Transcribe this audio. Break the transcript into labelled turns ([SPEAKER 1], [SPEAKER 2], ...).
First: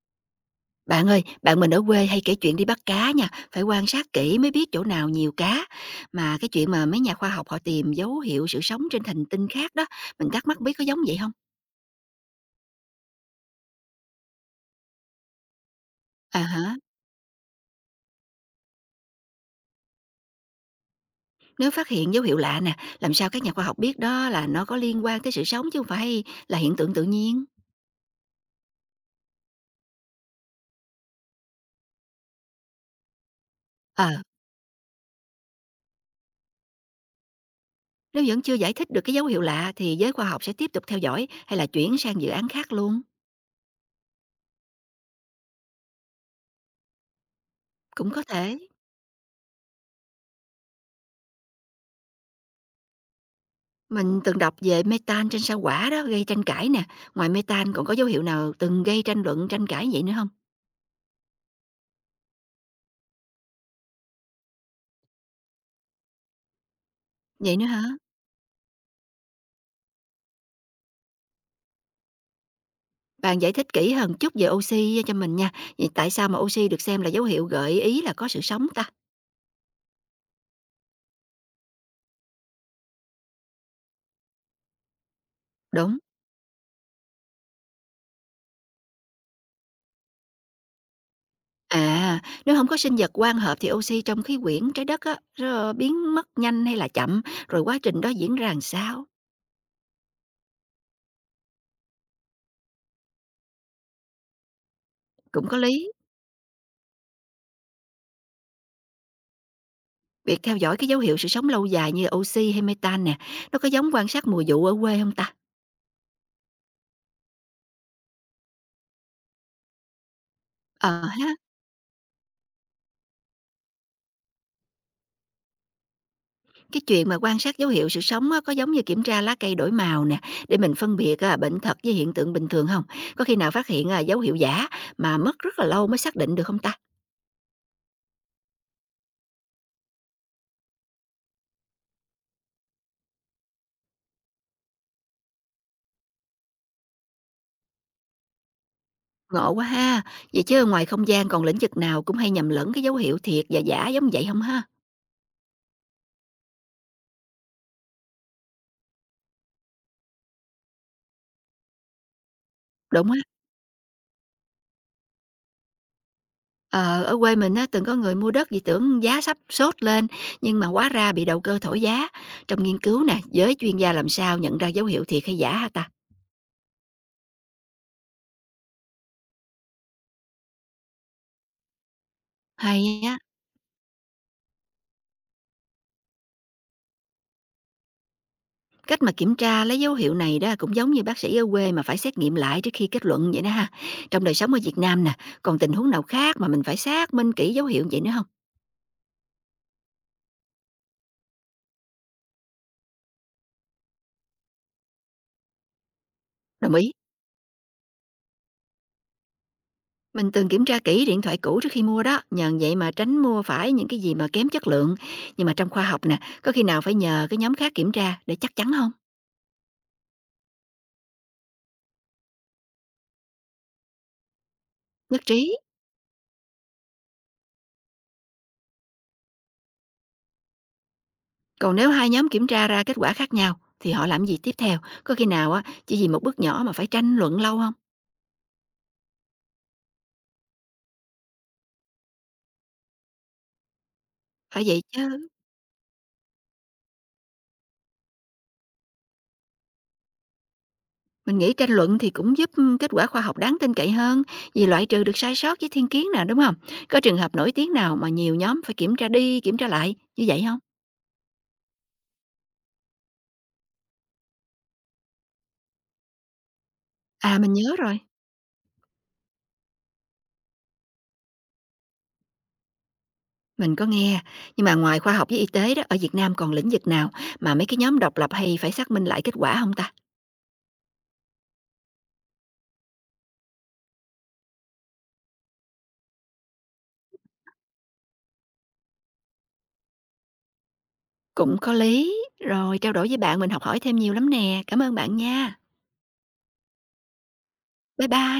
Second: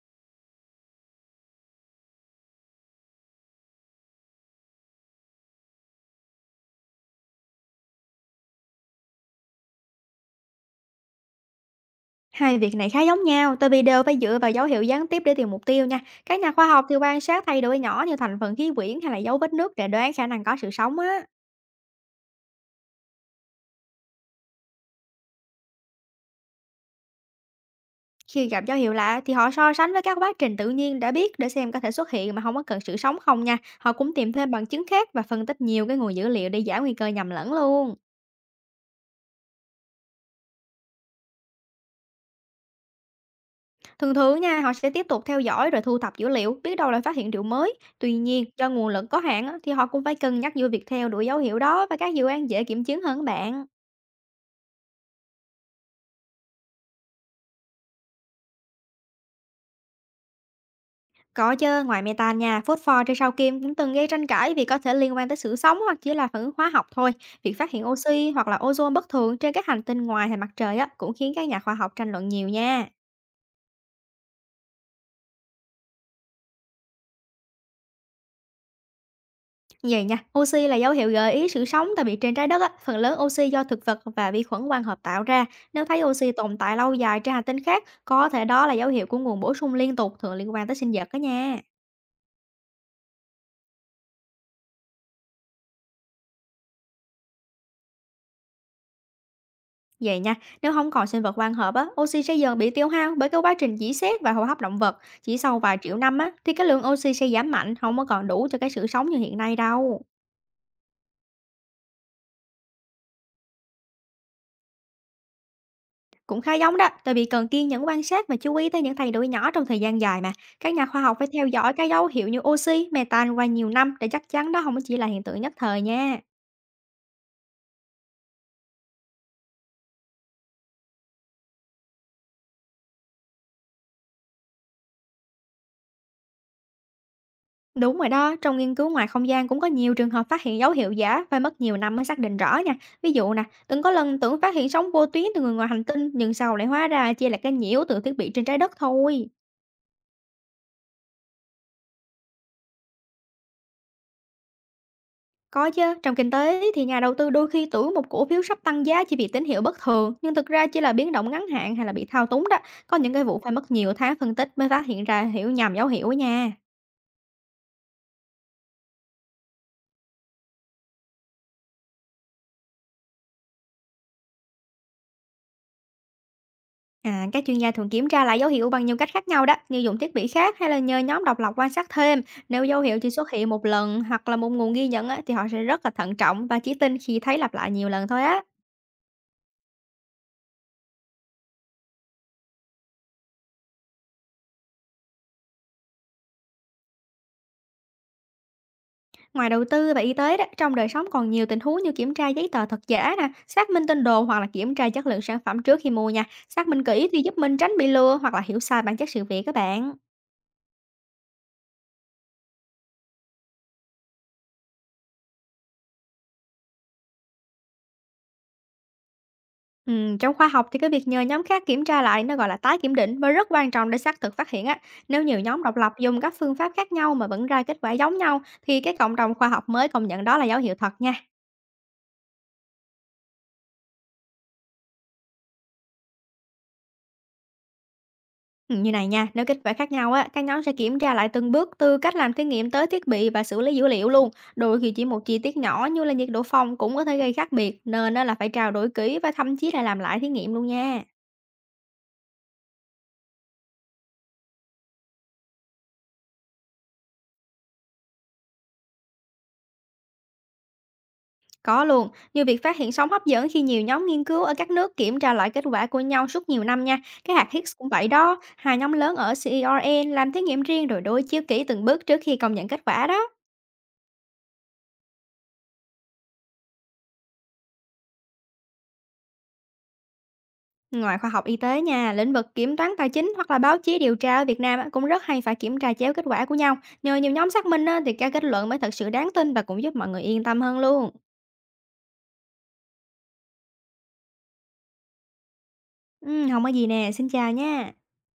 [SPEAKER 1] Bạn ơi, bạn mình ở quê hay kể chuyện đi bắt cá nha, phải quan sát kỹ mới biết chỗ nào nhiều cá. Mà cái chuyện mà mấy nhà khoa học họ tìm dấu hiệu sự sống trên hành tinh khác đó, mình thắc mắc biết có giống vậy không?
[SPEAKER 2] Hai việc này khá giống nhau, tại vì đều phải dựa vào dấu hiệu gián tiếp để tìm mục tiêu nha. Các
[SPEAKER 1] À
[SPEAKER 2] nhà khoa
[SPEAKER 1] hả,
[SPEAKER 2] học thì quan sát thay đổi nhỏ như thành phần khí quyển hay là dấu vết nước để đoán khả năng có sự sống á.
[SPEAKER 1] nếu phát hiện dấu hiệu lạ nè, làm sao các nhà khoa học biết đó là nó có liên quan tới sự sống chứ không phải là hiện tượng tự nhiên?
[SPEAKER 2] Khi gặp dấu hiệu lạ thì họ so sánh với các quá trình tự nhiên đã biết để xem có thể xuất hiện mà không có cần sự sống không nha. Họ
[SPEAKER 1] Ờ,
[SPEAKER 2] cũng tìm thêm bằng chứng khác và phân tích nhiều cái nguồn dữ liệu để giảm nguy cơ nhầm lẫn luôn.
[SPEAKER 1] nếu vẫn chưa giải thích được cái dấu hiệu lạ thì giới khoa học sẽ tiếp tục theo dõi hay là chuyển sang dự án khác luôn?
[SPEAKER 2] Thường thường nha, họ sẽ tiếp tục theo dõi rồi thu thập dữ liệu, biết đâu lại phát hiện điều mới.
[SPEAKER 1] Cũng
[SPEAKER 2] Tuy
[SPEAKER 1] có
[SPEAKER 2] nhiên,
[SPEAKER 1] thể.
[SPEAKER 2] do nguồn lực có hạn á, thì họ cũng phải cân nhắc giữa việc theo đuổi dấu hiệu đó và các dự án dễ kiểm chứng hơn các bạn.
[SPEAKER 1] Mình từng đọc về metan trên sao Hỏa đó gây tranh cãi nè, ngoài metan còn có dấu hiệu nào từng gây tranh luận tranh cãi vậy nữa không?
[SPEAKER 2] Có chứ, ngoài metan nha, phốt pho trên sao Kim cũng từng gây tranh cãi vì có thể liên quan tới sự sống hoặc chỉ là phản ứng hóa học thôi. Việc
[SPEAKER 1] Vậy nữa
[SPEAKER 2] phát
[SPEAKER 1] hả?
[SPEAKER 2] hiện oxy hoặc là ozone bất thường trên các hành tinh ngoài hệ mặt trời á, cũng khiến các nhà khoa học tranh luận nhiều nha.
[SPEAKER 1] Bạn giải thích kỹ hơn chút về oxy cho mình nha. Vậy tại sao mà oxy được xem là dấu hiệu gợi ý là có sự sống ta?
[SPEAKER 2] Vậy nha, oxy là dấu hiệu gợi ý sự sống tại vì trên trái đất á, phần lớn oxy do thực vật và vi khuẩn quang hợp tạo ra. Nếu
[SPEAKER 1] Đúng.
[SPEAKER 2] thấy oxy tồn tại lâu dài trên hành tinh khác, có thể đó là dấu hiệu của nguồn bổ sung liên tục thường liên quan tới sinh vật đó nha.
[SPEAKER 1] À, nếu không có sinh vật quang hợp thì oxy trong khí quyển trái đất á, nó biến mất nhanh hay là chậm, rồi quá trình đó diễn ra làm sao?
[SPEAKER 2] Vậy nha, nếu không còn sinh vật quang hợp á, oxy sẽ dần bị tiêu hao bởi cái quá trình dỉ sét và hô hấp động vật. Chỉ
[SPEAKER 1] Cũng có
[SPEAKER 2] sau vài
[SPEAKER 1] lý.
[SPEAKER 2] triệu năm á, thì cái lượng oxy sẽ giảm mạnh, không có còn đủ cho cái sự sống như hiện nay đâu.
[SPEAKER 1] Việc theo dõi cái dấu hiệu sự sống lâu dài như oxy hay metan nè, nó có giống quan sát mùa vụ ở quê không ta?
[SPEAKER 2] Cũng khá giống đó, tại vì cần kiên nhẫn quan sát và chú ý tới những thay đổi nhỏ trong thời gian dài mà. Các nhà khoa
[SPEAKER 1] Ờ
[SPEAKER 2] học phải
[SPEAKER 1] ha.
[SPEAKER 2] theo dõi các dấu hiệu như oxy, metan qua nhiều năm để chắc chắn đó không có chỉ là hiện tượng nhất thời nha.
[SPEAKER 1] Cái chuyện mà quan sát dấu hiệu sự sống á, có giống như kiểm tra lá cây đổi màu nè, để mình phân biệt à, bệnh thật với hiện tượng bình thường không? Có khi nào phát hiện à, dấu hiệu giả mà mất rất là lâu mới xác định được không ta?
[SPEAKER 2] Đúng rồi đó, trong nghiên cứu ngoài không gian cũng có nhiều trường hợp phát hiện dấu hiệu giả và mất nhiều năm mới xác định rõ nha. Ví dụ nè, từng có lần tưởng phát hiện sóng vô tuyến từ người ngoài hành tinh nhưng sau lại hóa ra chỉ là cái nhiễu từ thiết bị trên trái đất thôi.
[SPEAKER 1] Ngộ quá ha. Vậy chứ ngoài không gian còn lĩnh vực nào cũng hay nhầm lẫn cái dấu hiệu thiệt và giả giống vậy không ha?
[SPEAKER 2] Có chứ, trong kinh tế thì nhà đầu tư đôi khi tưởng một cổ phiếu sắp tăng giá chỉ vì tín hiệu bất thường, nhưng thực ra chỉ là biến động ngắn hạn hay là bị thao túng đó. Có
[SPEAKER 1] Đúng
[SPEAKER 2] những
[SPEAKER 1] á.
[SPEAKER 2] cái vụ phải mất nhiều tháng phân tích mới phát hiện ra hiểu nhầm dấu hiệu ấy nha.
[SPEAKER 1] Ờ, ở quê mình á, từng có người mua đất vì tưởng giá sắp sốt lên nhưng mà hóa ra bị đầu cơ thổi giá. Trong nghiên cứu nè, giới chuyên gia làm sao nhận ra dấu hiệu thiệt hay giả hả ta?
[SPEAKER 2] À, các chuyên gia thường kiểm tra lại dấu hiệu bằng nhiều cách khác nhau đó, như dùng thiết bị khác hay là nhờ nhóm độc lập quan sát thêm. Nếu dấu hiệu
[SPEAKER 1] Hay
[SPEAKER 2] chỉ
[SPEAKER 1] á.
[SPEAKER 2] xuất hiện một lần hoặc là một nguồn ghi nhận á, thì họ sẽ rất là thận trọng và chỉ tin khi thấy lặp lại nhiều lần thôi á.
[SPEAKER 1] Cách mà kiểm tra lấy dấu hiệu này đó cũng giống như bác sĩ ở quê mà phải xét nghiệm lại trước khi kết luận vậy đó ha. Trong đời sống ở Việt Nam nè, còn tình huống nào khác mà mình phải xác minh kỹ dấu hiệu vậy nữa không?
[SPEAKER 2] Ngoài đầu tư và y tế đó, trong đời sống còn nhiều tình huống như kiểm tra giấy tờ thật giả nè, xác minh tin đồn hoặc là kiểm tra chất lượng sản phẩm trước khi mua nha. Xác
[SPEAKER 1] Đồng
[SPEAKER 2] minh
[SPEAKER 1] ý.
[SPEAKER 2] kỹ thì giúp mình tránh bị lừa hoặc là hiểu sai bản chất sự việc các bạn.
[SPEAKER 1] Mình từng kiểm tra kỹ điện thoại cũ trước khi mua đó, nhờ vậy mà tránh mua phải những cái gì mà kém chất lượng. Nhưng mà trong khoa học nè, có khi nào phải nhờ cái nhóm khác kiểm tra để chắc chắn không?
[SPEAKER 2] Trong khoa học thì cái việc nhờ nhóm khác kiểm tra lại nó gọi là tái kiểm định và rất quan trọng để xác thực phát hiện á.
[SPEAKER 1] Nhất
[SPEAKER 2] Nếu nhiều
[SPEAKER 1] trí.
[SPEAKER 2] nhóm độc lập dùng các phương pháp khác nhau mà vẫn ra kết quả giống nhau thì cái cộng đồng khoa học mới công nhận đó là dấu hiệu thật nha.
[SPEAKER 1] Còn nếu hai nhóm kiểm tra ra kết quả khác nhau, thì họ làm gì tiếp theo? Có khi nào á, chỉ vì một bước nhỏ mà phải tranh luận lâu không?
[SPEAKER 2] Ừ, như này nha, nếu kết quả khác nhau á, các nhóm sẽ kiểm tra lại từng bước từ cách làm thí nghiệm tới thiết bị và xử lý dữ liệu luôn.
[SPEAKER 1] Phải
[SPEAKER 2] Đôi
[SPEAKER 1] vậy
[SPEAKER 2] khi chỉ một
[SPEAKER 1] chứ.
[SPEAKER 2] chi tiết nhỏ như là nhiệt độ phòng cũng có thể gây khác biệt nên á là phải trao đổi kỹ và thậm chí là làm lại thí nghiệm luôn nha.
[SPEAKER 1] Mình nghĩ tranh luận thì cũng giúp kết quả khoa học đáng tin cậy hơn vì loại trừ được sai sót với thiên kiến nè, đúng không? Có trường hợp nổi tiếng nào mà nhiều nhóm phải kiểm tra đi kiểm tra lại như vậy không?
[SPEAKER 2] Có luôn, như việc phát hiện sóng hấp dẫn khi nhiều nhóm nghiên cứu ở các nước kiểm tra lại kết quả của nhau suốt nhiều năm nha. Cái
[SPEAKER 1] À,
[SPEAKER 2] hạt
[SPEAKER 1] mình
[SPEAKER 2] Higgs
[SPEAKER 1] nhớ
[SPEAKER 2] cũng
[SPEAKER 1] rồi,
[SPEAKER 2] vậy đó, hai nhóm lớn ở CERN làm thí nghiệm riêng rồi đối chiếu kỹ từng bước trước khi công nhận kết quả đó.
[SPEAKER 1] mình có nghe, nhưng mà ngoài khoa học với y tế đó, ở Việt Nam còn lĩnh vực nào mà mấy cái nhóm độc lập hay phải xác minh lại kết quả không ta?
[SPEAKER 2] Ngoài khoa học y tế nha, lĩnh vực kiểm toán tài chính hoặc là báo chí điều tra ở Việt Nam á, cũng rất hay phải kiểm tra chéo kết quả của nhau. Nhờ nhiều nhóm xác minh á, thì các kết luận mới thật sự đáng tin và cũng giúp mọi người yên tâm hơn luôn.
[SPEAKER 1] Cũng có lý, rồi trao đổi với bạn mình học hỏi thêm nhiều lắm nè. Cảm ơn bạn nha.
[SPEAKER 2] Ừ, không có gì nè, xin chào nha.
[SPEAKER 1] Bye bye.